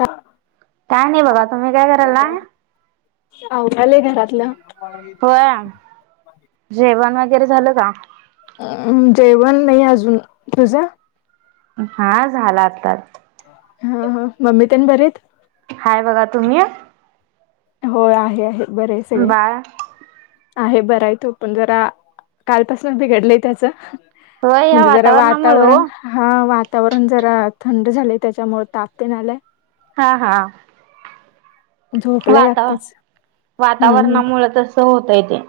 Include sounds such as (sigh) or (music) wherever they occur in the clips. का काय नाही बघा तुम्ही काय करायलाय? आवरायल घरातलं. होय जेवण वगैरे झालं का? अ जेवण नाही अजून तुझं. हा झाला आताात. हा ह मम्मी त्यानं बरेत? हाय बघा तुम्ही? हो आहे आहे बर आहे सगळे. बाळ आहे बरं आहे तो पण जरा कालपासून बिघडलंय त्याच. होय ह्या म्हणजे जरा वातावरणामुळे वातावरण हो हा वातावरण जरा थंन झालय त्याच्यामुळे तापतेन आलं हा हा. झोपलाय वाता आत्ताच. हम्म हम्म वातावरणामुळ तसं होतय ते.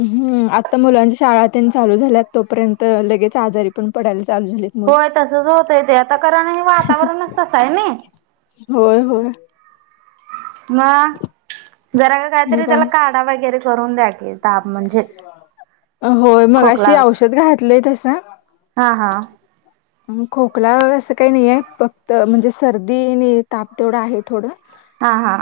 हम्म. आता मुलांच्या शाळा चालू झाल्या तोपर्यंत लगेच आजारी पण पडायला चालू झालेत मुलं. होय तसच होतय ते आता कारण हे वातावरणच तसं आहे ना. होय होय. मग जरा का मग काहीतरी त्याला काय काढा वगैरे करून द्याकी. ताप म्हणजे होय मगाशी खोकलात औषध घातलंय तसं हा हा खोकला असं काही नाही आहे फक्त म्हणजे सर्दी आणि ताप तेवढा आहे थोडं. हा हा.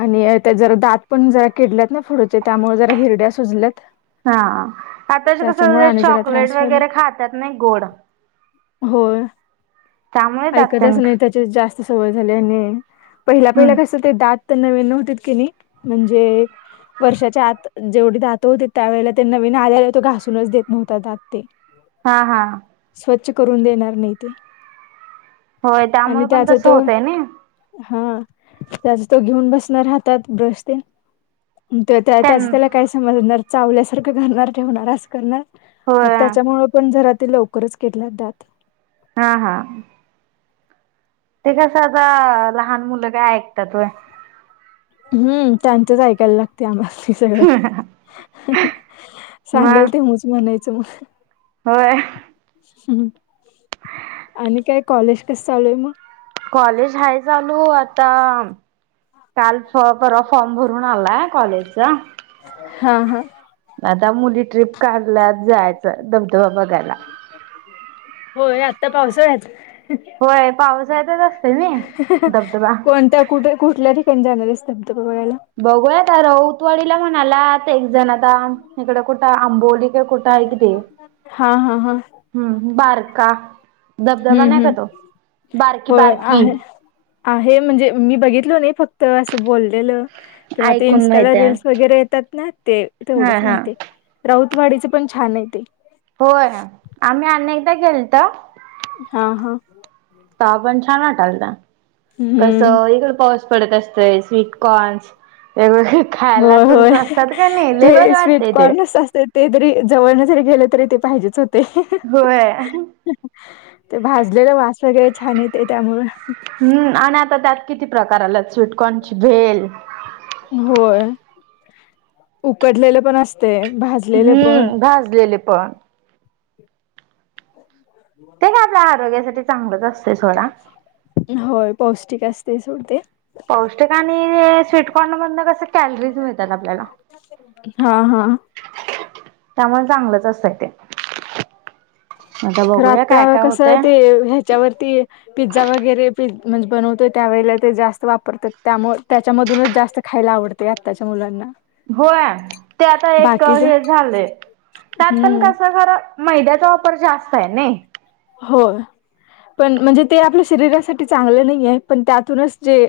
आणि त्याच जरा दात पण जरा किडल्यात नई फुडच्या त्यामुळ जरा हिरड्या सुजल्यात. हां आताच कस त्याच्यामुळे आणि जरा त्रास चॉकलेट व्हायला वगैरे खातात नाही गोड. होय. त्यामुळे दात ऐकतच नाही हम्म त्याच्यात जास सवय झाल्या आणि पहिल्या पहिल्या कस ते दात त नवीन होतीत की नाही म्हणजे वर्षाच्या आत जेवढी दात होते त्यावेळेला ते नवीन आल्याआल्या तो घासूनच देत नव्हता दात ते. हा हा. स्वच्छ करून देणार नाही ते. होय आणि त्यामुळे पण त्याचा तसं तो होतय ना हां त्याचा तो घेऊन बसणार हातात ब्रश त्या त्यां त्याच त्याला काय समजणार? चावल्यासारख करणार ठेवणार असं करणार मग होय त्याच्यामुळे पण जरा ते लवकरच किडल्यात दात. हां हां ते कसं आता लहान मुलं काय ऐकतात होय हम्म त्यांचेच ऐकायला लागतंय आम्हाला. सगळं सांगाल मग ते हुं च म्हणायचं म होय. हम्म आणि काय कॉलेज कस चालू आहे मग? कॉलेज हाय चालू आता काल परवा फॉर्म भरून आलाय कॉलेजचा. हां हां. आता मुली ट्रिप काढल्यात जायचं धबधबा बघायला. होय आत्ता पावसाळ्यात? होय पावसाळ्यातच असते मी धबधबा कोणत्या कुठ कुठल्या ठिकाणी जाणार आहेसा? बघूया आता राऊतवाडीला म्हणाल्यात एक जण आता इकड कुठं आंबोली कुठ आहे की ते हा हा हा हम्म बारका धबधबा हम्म नाही का हम्म तो बारकी हो बारकी आहे आहे म्हणजे मी बघितलो नाही फक्त तर असं बोललेलं किंवा ते ऐकून इन्स्टाला माहित रीलस आहे वगैरे येतात ना ते तेवढंच हा हा माहिती आहे. राऊतवाडीच पण छान आहे ते. होय आम्ही अनेकदा गेलत. हां हां. तवा पण छान वाटालत क हम्म सगळीकड पाऊस पडत असतंय स्वीटकॉर्न्स वेगवेग होय होय ते वाटतय ते स्वीटकॉर्नस असते ते जरी जवळ जरी गेले तरी ते पाहिजेच होते होय. ते भाजलेलं वास वगैरे छान येतंय त्यामुळं हम्म आणि आता त्यात किती प्रकार आल्यात स्वीटकॉर्नची भेल होय उकडलेलं पण अस हम्म भाजलेले पण. ते काय आपल्या आरोग्यासाठी चांगलंच असतंय सोडा. टिक असते सोडते. पौष्टिक आणि स्वीटकॉर्न मधन कस कॅलरीज मिळतात आपल्याला (unintelligible) त्यामुळे चांगलंच असतंय ते. तर बघूया आता काय काय कसं होतय. ते ह्याच्यावरती पिझ्झा वगैरे प म्हणजे बनवतोय त्यावेळेला ते जास्त वापरतात त्यामुळे त्याच्यामधूनच जास्त खायला आवडतेय आताच्या मुलांना. होय ते आता एक बाकीच हे झालंय त्यात पण हम्म कस खर मैद्याचा वापर जास्त आहे नई. हो पण म्हणजे ते आपल्या शरीरासाठी चांगलं नाही आहे पण त्यातूनच जे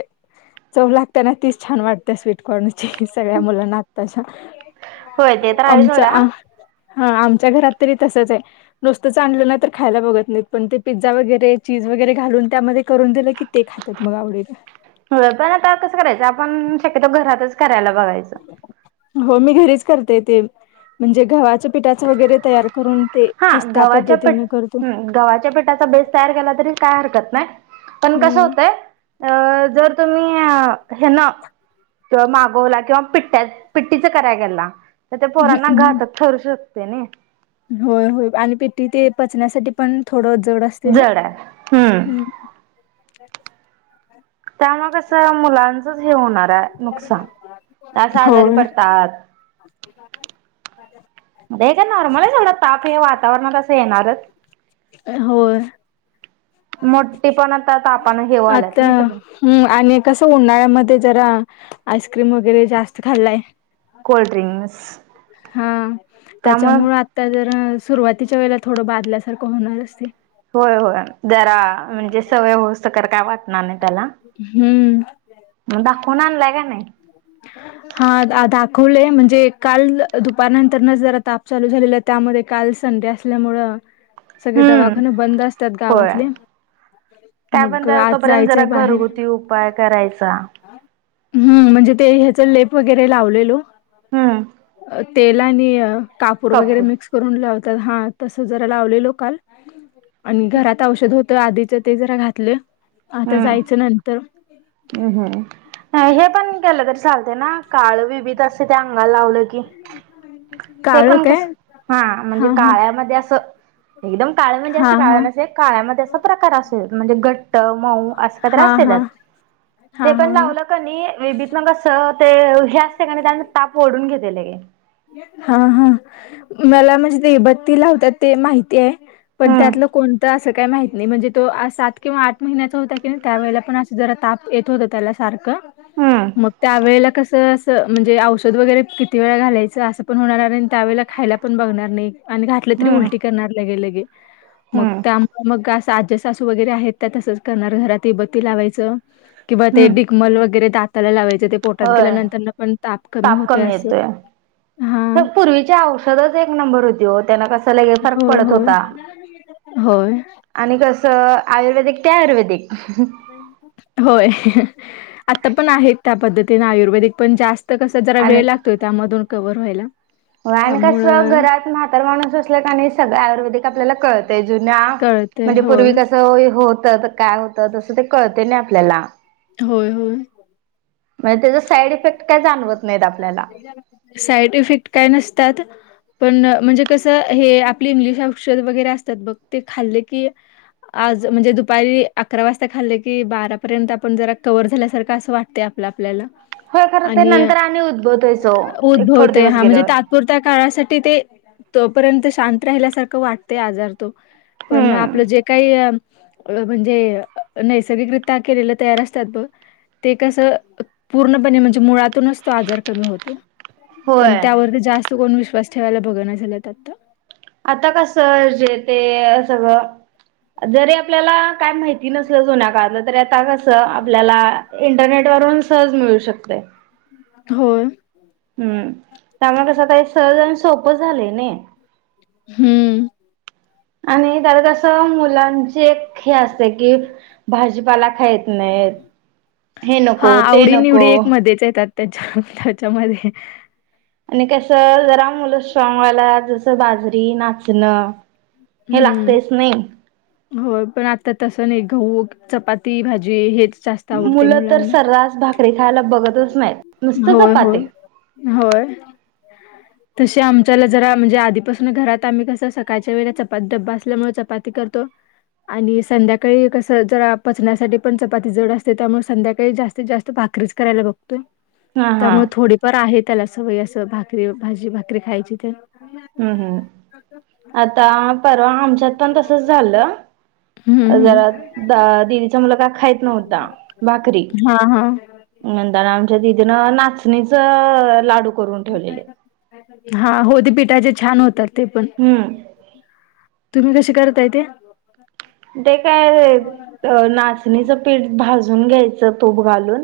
चव लागते ना तीच छान वाटते स्वीटकॉर्न ची सगळ्या मुलांना आताच्या होय ते तर आहे सोडा. हा आमच्या घरात तरी तसच आहे नुसतं च आणलं ना तर खायला बघत नाहीत पण ते पिझ्झा वगैरे चीज वगैरे घालून त्यामध्ये करून दिलं की ते खातात मग आवडीला हो पण आता कसं करायचं आपण शक्यतो घरातच करायला बघायचं. हो मी घरीच ते म्हणजे गव पठाच वगैरे तयार करून ते पद्धतीन हम गव्हाच्या पिठाचा बेस तयार केला तरी काय हरकत नाही. पण कस हम्म. होतंय अ जर तुम्ही हे ना किंवा मागवला किंवा पिट्ट्या पिट्टीच कराय गला तर ते पोरांना घातच ठरू शकते नाही. होय हो आणि पिठी ते पचण्यासाठी पण थोडं जड असते ना. जड आहे हम्म त्या मगसं मुलांचंच हे होणार आहे. नुकसान आस आजारी होय पडतात. (unintelligible) का नॉर्मल आहे एवढा ताप हे वातावरणात असं येणारच हो मोठी पण आता हे व्हायल्यात आता नाही सगळं हम् आणि कसं उन्हाळ्यामध्ये जरा आईक्रीम वगैरे जास्त खाल्लाय कोल्ड्रिंक्स हा त्यामुळे त्याच्यामुळ आता जर सुरुवातीच्या वेळे थोडं बादल्यासारखं होणार असते. होय होय जरा म्हणजे सवय होस तर काय वाटणार नाही त्याला हम्म. मग दाखवून आणलाय का नाही. खुले म्हणजे काल दुपारनंतर न जरा ताप चालू झालेला त्यामध्ये काल संडे असल्यामुळ सगळे हम्म दवाखने बंद असतात गावातले त्या पण मग ज आज तोपर्यंत जरा जायचंय बाहेर घरगुती उपाय करायचा. हम्म म्हणजे ते ह्याच लेप वगैरे लावलेलो हम्म. अ, तेल आणि कापूर वगैरे कपूर. मिक्स करून लावत तर हा तसं जरा लावलेलो काल आणि घरात औषध होत आधीच ते जरा घातले आता जायचं नंतर हम् हम्म हे पण केलं तरी चालते ना. काळ विभीत असं ते अंगाला लावलं की ते काळ पण काय कस हा म्हणजे काळ्यामध्ये असं एकदम काळ म्हणजे हा असं हा काळ न काळ्यामध्ये असा प्रकार असेल म्हणजे घट्ट मऊ असं का हा असत ण हा हा हा हा हच ठिकाणी त्यांनी ताप ओढून घेतलेले हा हा मला म्हणजे देबत्ती लावतात ते माहिती आहे पण हम्म. त्यातलं कोणतं असं काय माहत नाही म्हणजे तो सात किंवा आठ महिन्याचा होता की नाही त्यावेळेला पण असं जरा ताप येत होत त्याला सारखं हम्म. मग त्या वेळेला कस अस म्हणजे औषध वगैरे किती वेळा घालायचं असं पण होणार आणि त्यावेेळेला खायला पण बघणार नाही आणि घातलं तरी हम्म. उलटी करणार लगे लगे मग हम्म. त्यामुळे मग असं आज सासू वगैरे आहेत त्या तसंच घरात लावायच किंवा ते हम्म डमल वगरे दाताला लाच पोटात होय गेल्यानंतरन पण ताप कमी होते असं हा तर पूर्वीच्या औषधच एक नंबर होती हो, त्यांना कसला फरक होय पडत होय होता. होय आणि कसं आयुर्वेदिक ते आयुर्वेदिक होय... आता पण आहेत त्या पद्धतीने आयुर्वेदिक पण जास्त कस जरा वेळ लागतोय त्यामधून रिकव्हर व्हायला. हो आणि कास त्यामुळं घरात म्हातार माणूस असले का सगळ आयुर्वेदिक आपल्याला कळतय जुन्या कळते म्हणजे पूर्वी होय कसं होत काय होतं तसं ते कळते ना आपल्याला होय होय. म्हणजे त्याच साईड इफेक्ट काय जाणवत नाहीत आपल्याला साईड इफेक्ट काय नसतात. पण म्हणजे कसं हे आपली इंग्लिश औषध वगैरे असतात. बघ ते खाल्ले की, आज म्हणजे दुपारी अकरा वाजता जेवलो, आणि बारा पर्यंत कव्हर अस वाटतय आपल आपल्याला होय खरं ते आणि..... नंतर आणि उद्भवतोयच ओ एक थोडे उद्भवतय दिवस हा म्हणजे गेल्यावर तात्पुरत्या काळासाठी ते, तोपर्यंत शांत राहिल्यासारखं वाटतय आजार तो पण हम्म आपलं जे काही, म्हणजे नैसर्गिकरीत्या केलेलं तयार असतात बघ ते कस पूर्णपणे म्हणजे मुळातूनच तो आजार कमी होतो... पण होय त्यावरती जास्त कोण विश्वास विश्वास ठेवायला बघण झालं. त्यात आता कस जे ते सगळ जरी आपल्याला काय माहिती नसल, जुन्या काळलं तर आता कस आपल्याला इंटरनेट वरून सहज मिळू शकते. होय. हं त्यामुळे कसं काही सहज आणि सोपं झालं न. हं आणि तर कस मुलांची एक हे असते, की भाजीपाला खायच नाही. खर (unintelligible) हा आवडी निवडी एक मध्येच येतात. त्याच्या त्याच्यामध्ये आणि कस जरा मुलं स्ट्रॉंग व्हायला जसं बाजरी, नाचणं हे हं.... लागतेच नाही हो पण आता तसं नाही गहु चपाती, भाजी हेच जास्त आवडते मुलं तर मुलांना. सर्रास भाकरी खायला बघतच नाहीत नुसत होय, होय. चपाती होय. (inaudible) तशी आमच्याला जरा म्हणजे आधीपासून घरात आम्ही कसं सकाळच्या वेळेस चपाती डबा असल्यामुळे चपाती करतो. आणि संध्याकाळी कस जरा पचण्यासाठी पण चपाती जड असते. त्यामुळे संध्याकाळी जास्तीत जास्त करायला बघ. हा हा त्यामुळे थोडीफार आहे. त्याला सवय असं भाकरी, भाजी, भाकरी खायची तर हं हं आता परवा आमच्यात पण तसच झालं. हम्म जरा हम्म. दिदीचा मुलगा का खायत नव्हता. भाकरी हा हा नंतर आमच्या दिदीनं नाचणीचं लाडू करून ठेवलेले. हा होदीपिठाचे छान होतात. ते पण हम्म तुम्ही कसे करताय ते? ते काय नाचणीचं पीठ भाजून घ्यायचं, तूप घालून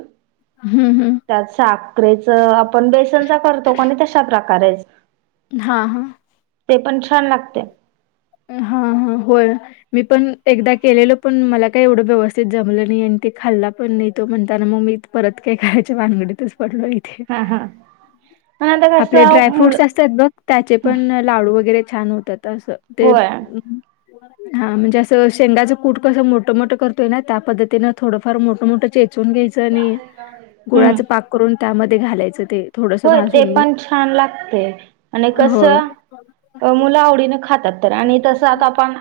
हम्म हम्म त्यात साखरेच आपण बेसनचा करतो. कोणी तश्या प्रकारेच हा हा ते पण छान लागते. हा हा होय. मी पण एकदा केलेलो पण, मला काही एवढं व्यवस्थित जमलं नाही. ते खाल्ला पण नाही तो, म्हणताना मग मी परत काय खायच्या भानगडीत पडलो. इथे हा हा पण आता आपले कसं मुलं ड्रायफ्रूट्स असतात, बघ त्याचे पण लाडू वगैरे छान होतात तं ते होय हा म्हणजे असं शेंगाचं कूट कसं मोठं मोठं करतोय ना त्या पद्धतीनं थोडंफार मोठं मोठं वाचून घ्यायचं आणि हम्म गुळाच पाक करून त्यामध्ये घालायचं ते थोडस होय ते भाजून घेऊन पण छान लागते आणि कस होय. मुलं आवडीने खातात आणि तस आता आपण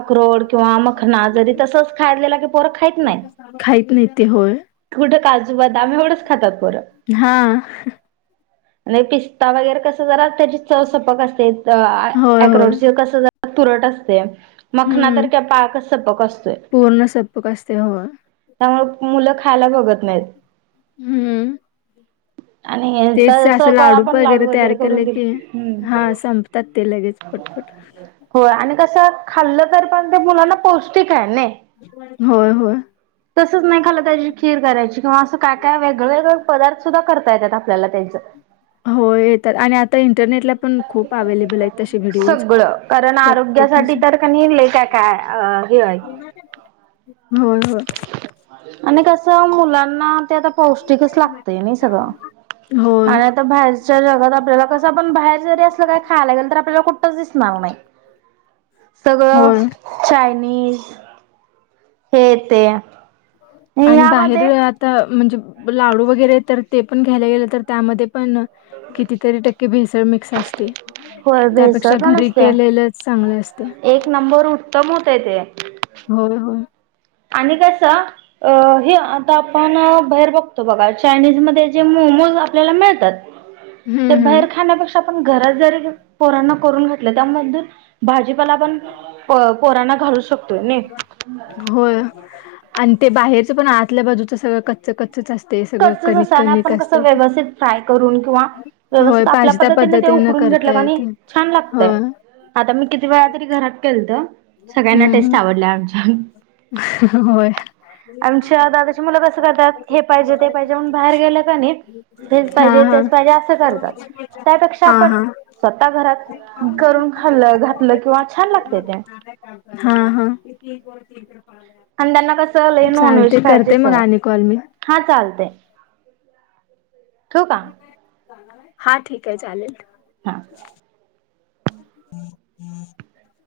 अक्रोड किंवा मखना जरी तसच खायलेला क फर खायत नाही खाहीत नाही ते होय कुठ काल दबवढंच खातात बरं हा म्ह पिस्ता वगैरे कस जरा त्याची चव सपक असते होय होय अ्रोड कस तुरट असते मखना हम्म तरारख्या पाकच सपक असतोय पूर्ण सपक असते होय त्यामु मुलं खायला बघ हम्म अ नाही तेच असं तर आपण लाडू तयार वगैरे करून केले दिल की हा संपतात ते लगेच हम् पटपट हो आणि कस खाल्लं तर पण मुलांना पौष्टिक आहे ना होय होय तसंच नाही खाला त्याची खीर करायची किंवा असं काय काय वेगळे वगळे पदार्थ सुद्धा करतायेत आता त्यांच हो येतात आणि आता इंटरनेटला पण खूप अवे्लेबल आहेत तसे व्हिडिओज प्रत्येक साठी ह्याचे तर का निलेय का काय हेय हो हो आणि कसं मुलांना ते आता पौष्टिकच लागतय नाही सगळं हो आणि आता बाहेरच्या जगात आपल्याला कसं आपण बाहेर जरी असलं काही खायला गेल तर आपल्याला कुठच दिसणार नाही सगळं होय छान चायनीज हे येते आणि बाहेर आता म्हणजे लाडू वगैरे तर ते पण घ्यायला गेलं तर त्यामध्ये पण कितीतरी टक्के भेसळ मिक्स असते होय भेसळ त्यापेक्षा पण घरी असते. केलेलंच चांगलं असते एक नंबर उत्तम होतय ते. होय होय आणि कस हे आता आपण बाहेर बघतो बघा चायनीजमध्येध्ये जे मम मोज आपल्याला मिळतात ते हं, हं. बाहेर खाण्यापेक्षा आपण घरात जरी पोरांना करून घातले त्यामून भाजीपाला पण पोराणा घलू हो आणि ते बाहेरच पण आतल्या बाजूच सगळं कच्च क् कच आपण कस ते. व्यवस्ित फ्राय करून किंवा होय, व्यवस्थित आपल्या पाहिजे त्या पद्धतीने पद्धतीनं उकडून करता घेतलं येते. छान लागतय होय. आता मी किती वेळा तरी घरात केलत सगळ्यांना हं, टेस्ट हं. आवडला आम होय. आमच्या दादाची मुलं कस करातात हे पाहिजे ते पाहिजे म्हण बाहेर गेलं का नाही हेच हा पाहिजे हा तेच पाहिजे असं करतात त्यापेक्षा हा आपण हा. स्वतः घरात करून खाल्ल घातलं किंवा छान लागते ते हा हा आणि त्यांना कसं झालंय नॉन व्हेज चालते खायचे करते मग सवय आणि कॉल मी हा चालतेय ठ का हा ठीक आहे चालेल हा हम्म हम्म